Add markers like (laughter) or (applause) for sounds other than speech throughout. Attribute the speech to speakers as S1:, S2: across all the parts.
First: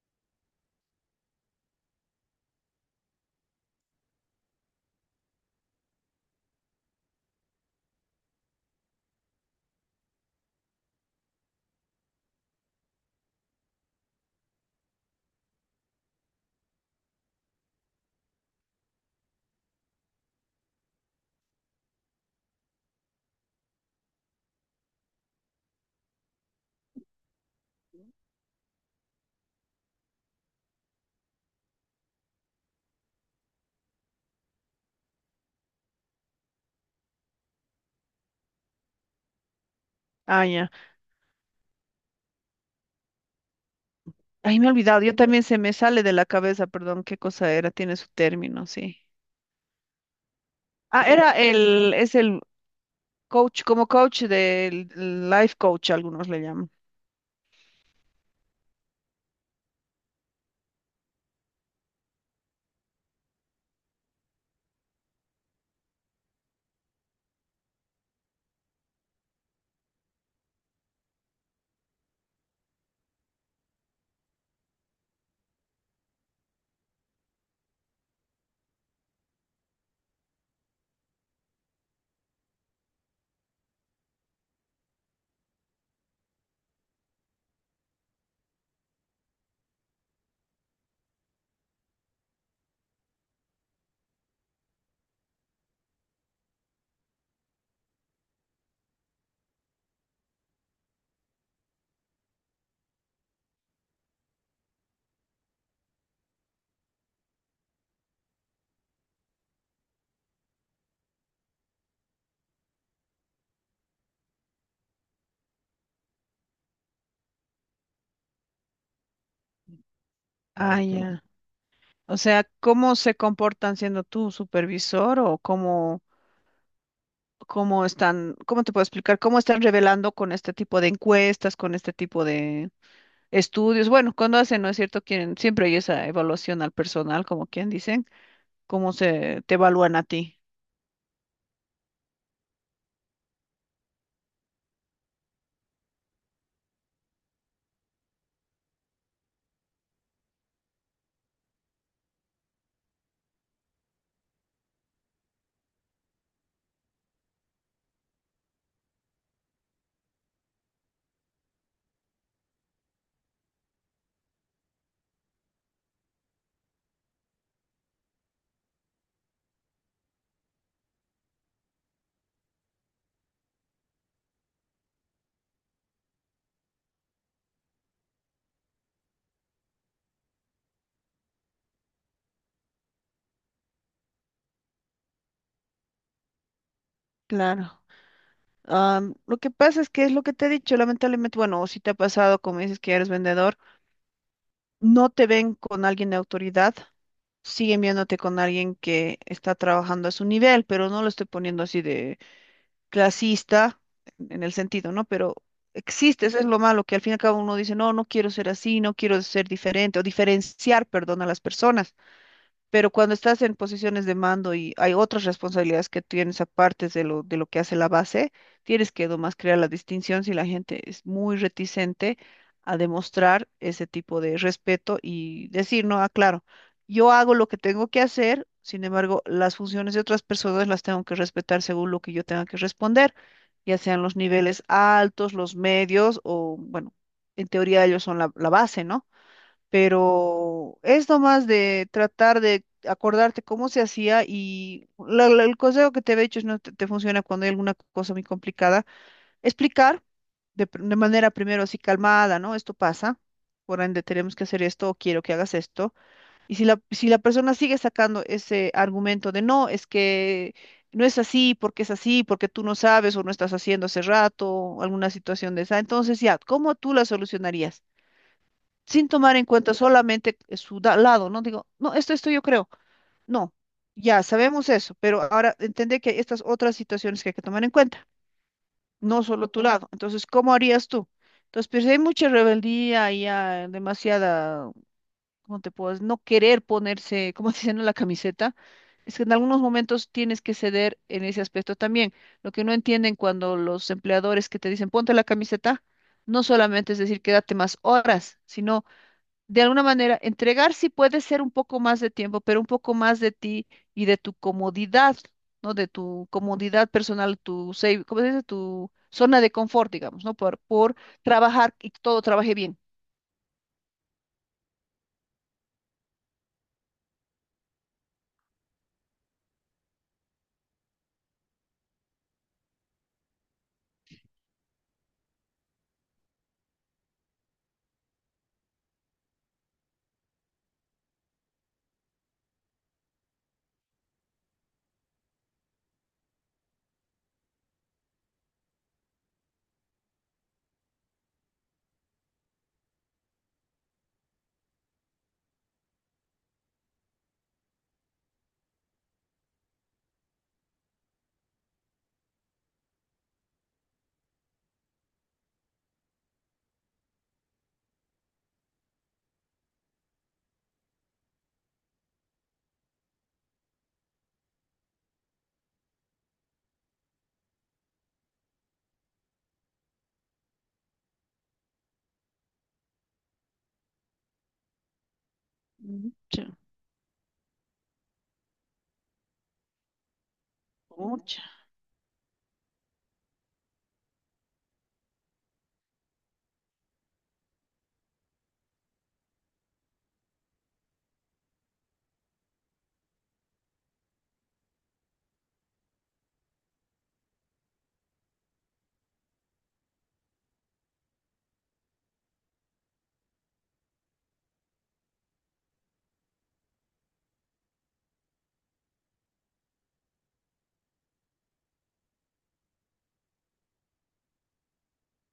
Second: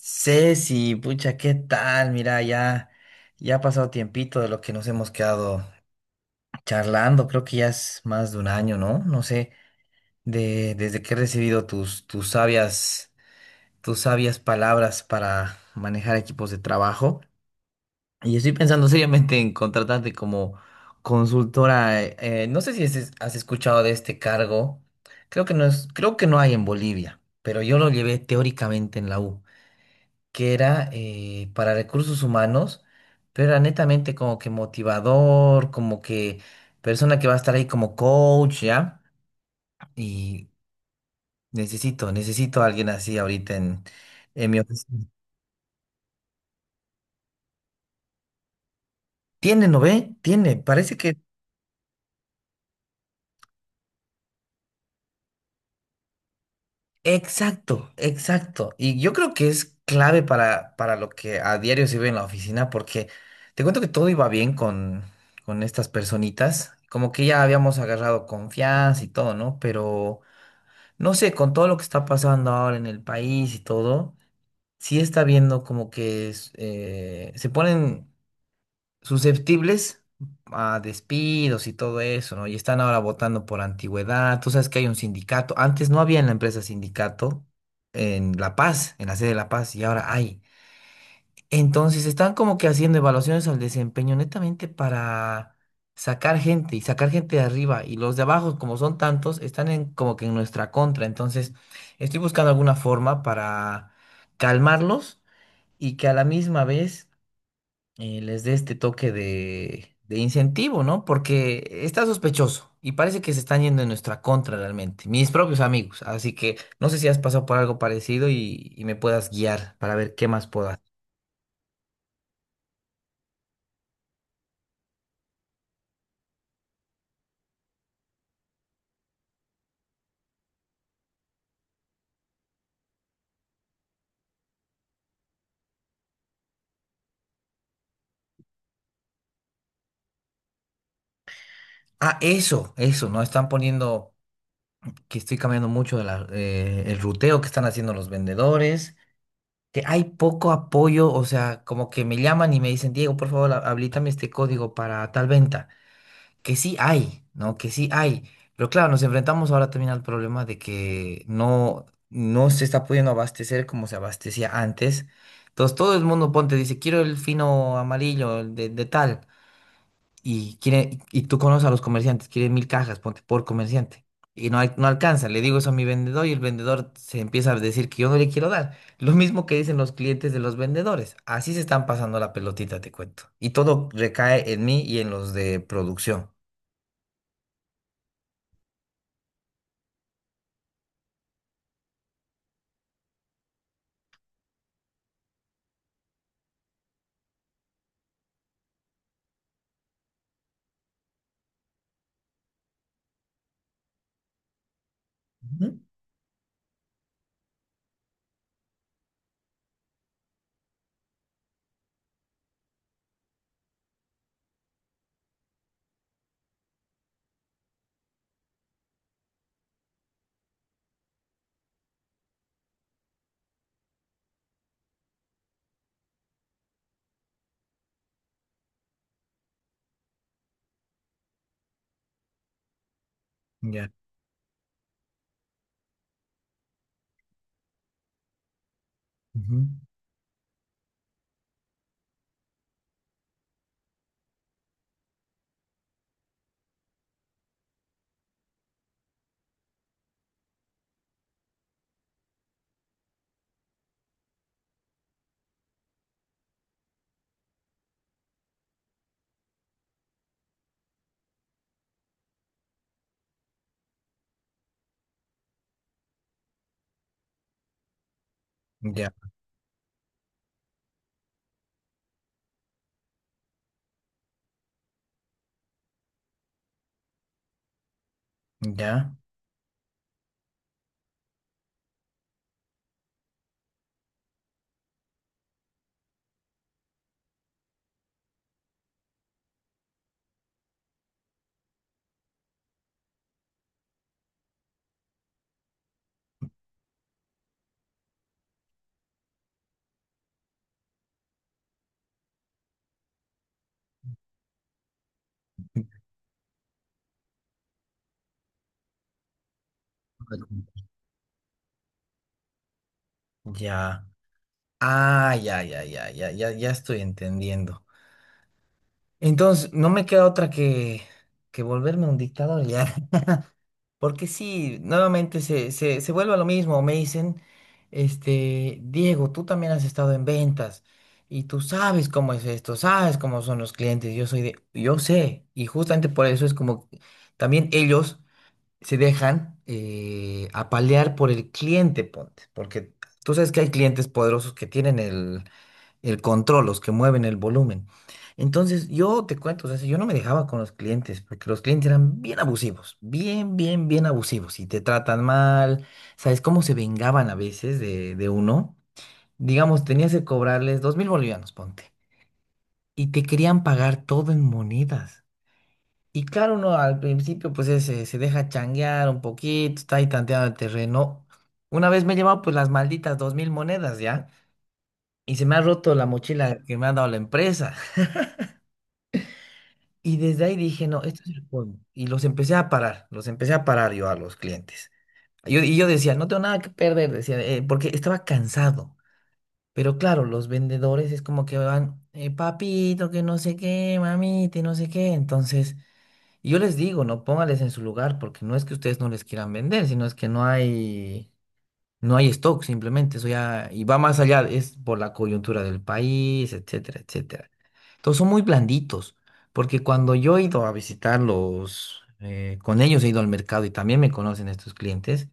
S1: Ceci, pucha, ¿qué tal? Mira, ya, ya ha pasado tiempito de lo que nos hemos quedado charlando. Creo que ya es más de un año, ¿no? No sé, desde que he recibido tus sabias palabras para manejar equipos de trabajo. Y estoy pensando seriamente en contratarte como consultora. No sé si has escuchado de este cargo. Creo que no hay en Bolivia, pero yo lo llevé teóricamente en la U. Que era para recursos humanos, pero era netamente como que motivador, como que persona que va a estar ahí como coach, ¿ya?
S2: Ah,
S1: Y
S2: ya.
S1: necesito a alguien así ahorita en
S2: Ay,
S1: mi
S2: me he olvidado.
S1: oficina.
S2: Yo también se me sale de la cabeza, perdón, qué cosa era. Tiene su término, sí.
S1: Tiene, ¿no ve? Tiene, parece
S2: Ah,
S1: que...
S2: era es el coach, como coach del life coach, algunos le llaman.
S1: Exacto, exacto. Y yo creo que es clave para lo que a diario se ve en la oficina, porque te cuento que todo iba bien con estas personitas, como que ya habíamos agarrado confianza y todo, ¿no? Pero... No sé, con todo lo que está pasando ahora en el país y todo, sí está viendo como que es, se ponen susceptibles a despidos y todo eso, ¿no? Y están ahora votando por antigüedad. Tú sabes que hay un sindicato. Antes no había en la empresa sindicato en La Paz, en la sede de La Paz, y ahora hay. Entonces están como que haciendo evaluaciones al desempeño netamente para sacar gente y sacar gente de arriba y los de abajo, como son tantos, están en, como que en nuestra contra. Entonces estoy buscando alguna forma para calmarlos y que a la misma vez les dé este toque de incentivo, ¿no? Porque está sospechoso y parece que se están yendo en nuestra contra realmente, mis propios amigos. Así que no sé si has pasado por algo parecido y me puedas guiar para ver qué más puedo hacer.
S2: Ah, ya. O sea, ¿cómo se comportan siendo tu supervisor o cómo están, cómo te puedo explicar, cómo están revelando con este tipo de encuestas, con este tipo de estudios? Bueno, cuando hacen, ¿no es cierto? Quieren, siempre hay esa evaluación al personal, como quien dicen, cómo se te evalúan a ti.
S1: Ah, eso, ¿no? Están poniendo que estoy cambiando mucho de el ruteo que están haciendo los vendedores, que hay poco apoyo, o sea, como que me llaman y me dicen, Diego, por favor, habilítame este código para tal venta, que sí hay, ¿no? Que sí hay. Pero claro, nos enfrentamos ahora también al problema de que no se está pudiendo abastecer como se abastecía antes. Entonces todo el mundo ponte, dice, quiero el fino amarillo, el de tal y quiere, y tú conoces a los comerciantes, quiere 1.000 cajas, ponte por comerciante. Y no, no alcanza, le digo eso a mi vendedor y el vendedor se empieza a decir que yo no le quiero dar. Lo mismo que dicen los clientes de los vendedores. Así se están pasando la pelotita, te cuento. Y todo recae en mí y en los de producción.
S2: Claro. Lo que pasa es que es lo que te he dicho, lamentablemente, bueno, o si te ha pasado, como dices que eres vendedor, no te ven con alguien de autoridad, siguen viéndote con alguien que está trabajando a su nivel, pero no lo estoy poniendo así de clasista en el sentido, ¿no? Pero
S1: Ujú.
S2: existe, eso es lo malo, que al fin y al cabo uno dice, no, no quiero ser así, no quiero ser diferente o diferenciar, perdón, a las personas. Pero cuando estás en posiciones de mando y hay otras responsabilidades que tienes aparte de de lo que hace la base, tienes que nomás crear la distinción si la gente es muy reticente a demostrar ese tipo de respeto y decir, no, ah, claro, yo hago lo que tengo que hacer, sin embargo, las funciones de otras personas las tengo que respetar según lo que yo tenga que responder, ya
S1: Ya,
S2: sean los niveles altos, los medios o, bueno, en teoría ellos son la base, ¿no?
S1: ujú,
S2: Pero es nomás de tratar de acordarte cómo se hacía y el consejo que te he hecho es no te funciona cuando hay alguna cosa muy complicada, explicar de manera primero así calmada, ¿no? Esto pasa, por ende tenemos que hacer esto o quiero que hagas esto. Y si la persona sigue sacando ese argumento de no, es que no es así, porque es así, porque tú no sabes o no estás haciendo hace rato, o alguna situación de esa, entonces ya, ¿cómo tú la solucionarías? Sin
S1: ya,
S2: tomar en cuenta solamente lado, ¿no? Digo, no, esto yo creo. No, ya sabemos eso, pero ahora entender que hay estas otras situaciones que hay que tomar en cuenta,
S1: ya,
S2: no solo tu lado. Entonces, ¿cómo harías tú? Entonces, pues hay mucha rebeldía y hay demasiada, ¿cómo te puedes? No querer ponerse, como (laughs) dicen en la camiseta. Es que en algunos momentos tienes que ceder en ese aspecto también. Lo que no entienden cuando los empleadores que te dicen ponte la camiseta, no solamente es decir quédate más horas, sino de alguna manera, entregar sí puede ser un poco más de tiempo, pero un poco más de ti y de tu comodidad, ¿no? De tu comodidad personal, tu safe, ¿cómo se dice? Tu zona de confort, digamos, ¿no? Por trabajar y que todo trabaje bien.
S1: ya. Ah, ya, ya, ya, ya, ya, ya estoy entendiendo. Entonces, no me queda otra que volverme un dictador ya. Porque sí, nuevamente se vuelve a lo mismo. Me dicen, este, Diego, tú también has estado en ventas y tú sabes cómo es esto, sabes cómo son los clientes. Yo soy de, yo sé, y justamente por eso es como también ellos se dejan apalear por el cliente, ponte, porque tú sabes que hay clientes poderosos que tienen el control, los que mueven el volumen. Entonces, yo te cuento, o sea, si yo no me dejaba con los clientes, porque los clientes eran bien abusivos, bien, bien, bien abusivos, y te tratan mal, ¿sabes cómo se vengaban a veces de uno? Digamos, tenías que cobrarles 2.000 bolivianos, ponte, y te querían pagar todo en monedas. Y claro, uno al principio, pues se deja changuear un poquito, está ahí tanteando el terreno. Una vez me he llevado, pues, las malditas 2.000 monedas, ¿ya? Y se me ha roto la
S2: Mucha,
S1: mochila que me ha dado la empresa. Y desde ahí dije, no, esto es
S2: mucha.
S1: el colmo. Y los empecé a parar, los empecé a parar yo a los clientes. Yo decía, no tengo nada que perder, decía, porque estaba cansado. Pero claro, los vendedores es como que van, papito, que no sé qué, mamita, y no sé qué. Entonces, y yo les digo, no, póngales en su lugar, porque no es que ustedes no les quieran vender, sino es que no hay stock, simplemente eso ya, y va más allá, es por la coyuntura del país, etcétera, etcétera. Entonces son muy blanditos, porque cuando yo he ido a visitarlos, con ellos he ido al mercado y también me conocen estos clientes,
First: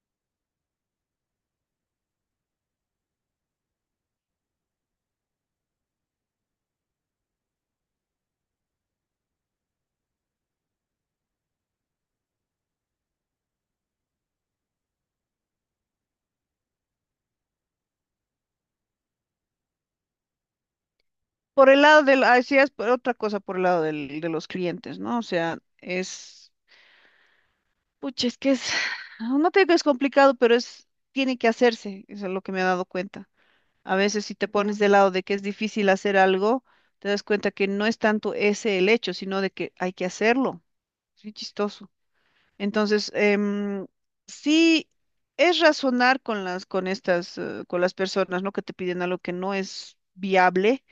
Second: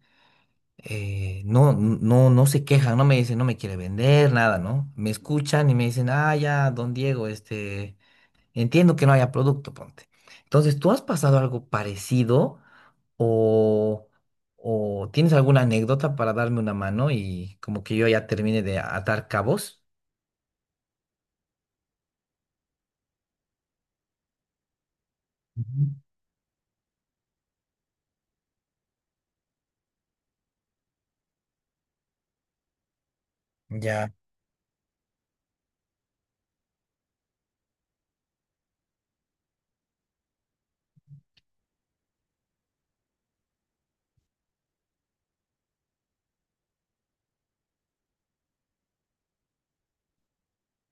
S1: no se quejan, no me dicen, no me quiere vender, nada, ¿no? Me escuchan y me dicen, ah, ya, don Diego, este, entiendo que no haya producto, ponte. Entonces, ¿tú has pasado algo parecido? O, o tienes alguna anécdota para darme una mano y como que yo ya termine de atar cabos.
S2: Por el lado del sí, es por otra cosa por el lado de los clientes, ¿no? O sea,
S1: Ujú.
S2: pucha, es que (sighs) no te digo que es complicado, pero es, tiene que hacerse, eso es lo que me he dado cuenta. A
S1: Ya.
S2: veces si te pones del lado de que es difícil hacer algo, te das cuenta que no es tanto ese el hecho, sino de que hay que hacerlo. Es muy chistoso. Entonces, sí es razonar con con estas, con las personas, ¿no? Que te piden algo que no es viable,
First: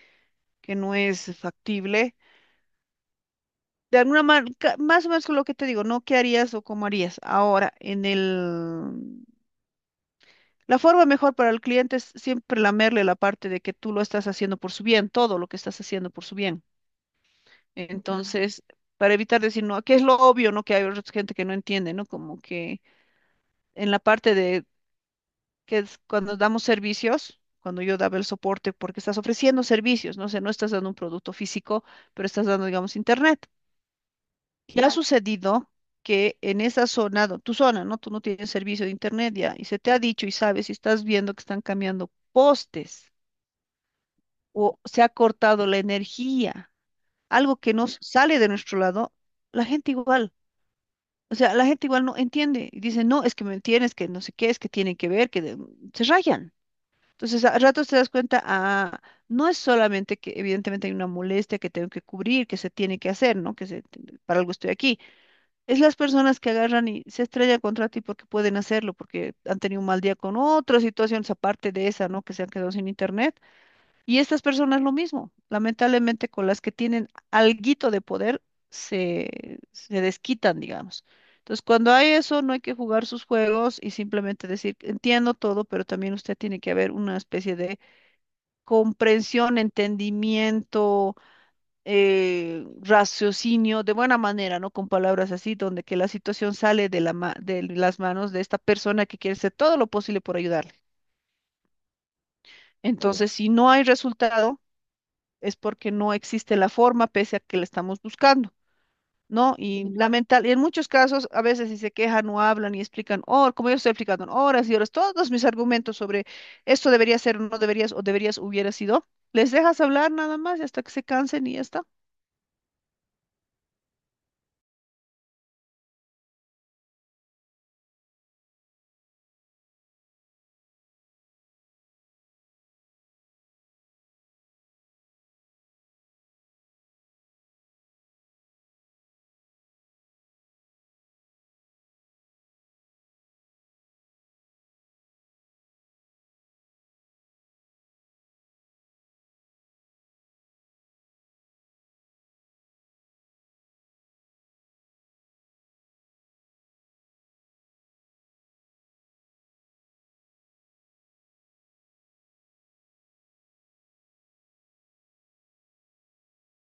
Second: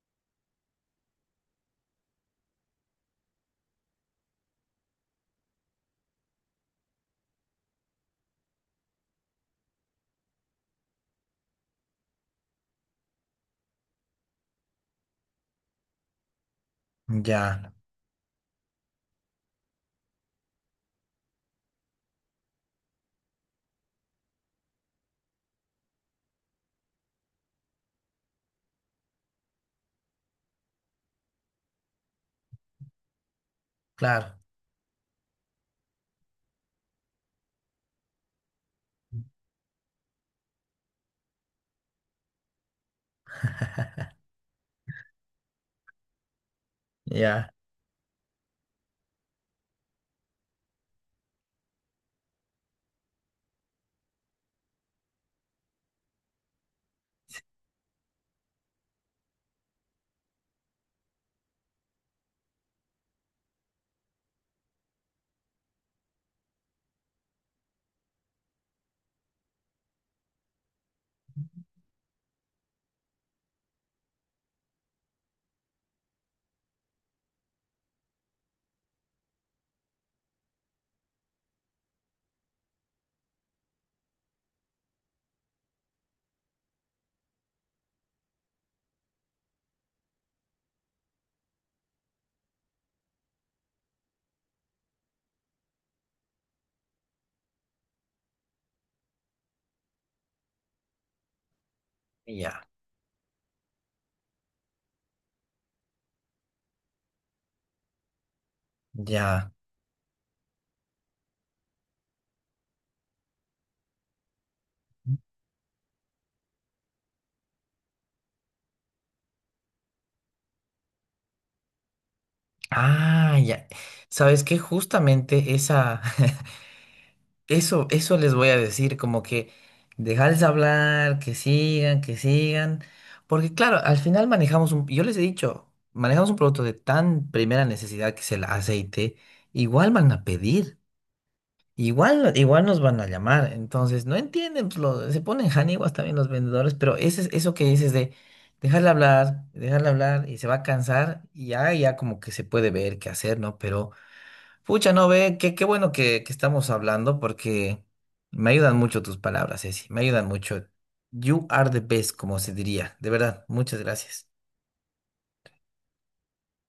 S2: que no es factible. De alguna manera, más o menos con lo que te digo, ¿no? ¿Qué harías o cómo harías? Ahora, en el... La forma mejor para el cliente es siempre lamerle la parte de que tú lo estás haciendo por su bien, todo lo que estás haciendo por su bien.
S1: Ya,
S2: Entonces, para evitar decir, no, que es lo obvio, ¿no? Que hay otra gente que no entiende, ¿no? Como que en la parte de que es cuando damos servicios, cuando yo daba el soporte, porque estás ofreciendo servicios, ¿no? O sea, no estás dando un producto físico, pero estás dando, digamos, internet.
S1: claro,
S2: Y ha Claro. sucedido que en esa zona, tu zona, ¿no? Tú no tienes servicio de internet ya, y se te ha dicho y sabes y estás viendo que están cambiando postes o se ha cortado la energía,
S1: ya,
S2: algo que nos sale de nuestro lado, la gente igual. O sea, la gente igual no entiende y dice, no, es que me entiendes que no sé qué, es que tienen que ver, se rayan. Entonces, a ratos te das cuenta, ah, no es solamente que evidentemente hay una molestia que tengo que cubrir, que se tiene que hacer, ¿no? Que se, para algo estoy aquí. Es las personas que agarran y se estrellan contra ti porque pueden hacerlo, porque han tenido un mal día con otras situaciones aparte de esa, ¿no? Que se han quedado sin internet y estas personas lo mismo, lamentablemente con las que tienen alguito de poder, se desquitan, digamos. Entonces, cuando hay eso, no hay que jugar sus juegos y simplemente decir, entiendo todo, pero también usted tiene que haber una especie de comprensión, entendimiento, raciocinio, de buena manera, ¿no? Con palabras así, donde que la situación sale de de las manos de esta persona que quiere hacer todo lo posible por ayudarle.
S1: ya,
S2: Entonces, si no hay resultado, es porque no existe la forma pese a que la estamos buscando,
S1: ya.
S2: ¿no? Y Ujú. Lamental, y en muchos casos, a veces si se quejan o hablan y explican, oh, como yo estoy explicando, en horas y horas, todos mis argumentos sobre esto debería ser o no deberías o deberías hubiera sido, les dejas hablar nada más y hasta que se cansen y ya está.
S1: Ah, ya. ¿Sabes qué? Justamente esa, (laughs) eso les voy a decir, como que dejarles hablar, que sigan, porque claro, al final manejamos un, yo les he dicho, manejamos un producto de tan primera necesidad que es el aceite, igual van a pedir. Igual, igual nos van a llamar, entonces no entienden, pues, se ponen janiguas también los vendedores, pero eso que dices de dejarle hablar y se va a cansar y ya, ya como que se puede ver qué hacer, ¿no? Pero, pucha, no ve, qué, qué bueno que estamos hablando porque me ayudan mucho tus palabras, Ceci, me ayudan mucho. You are the best, como se diría, de verdad, muchas gracias.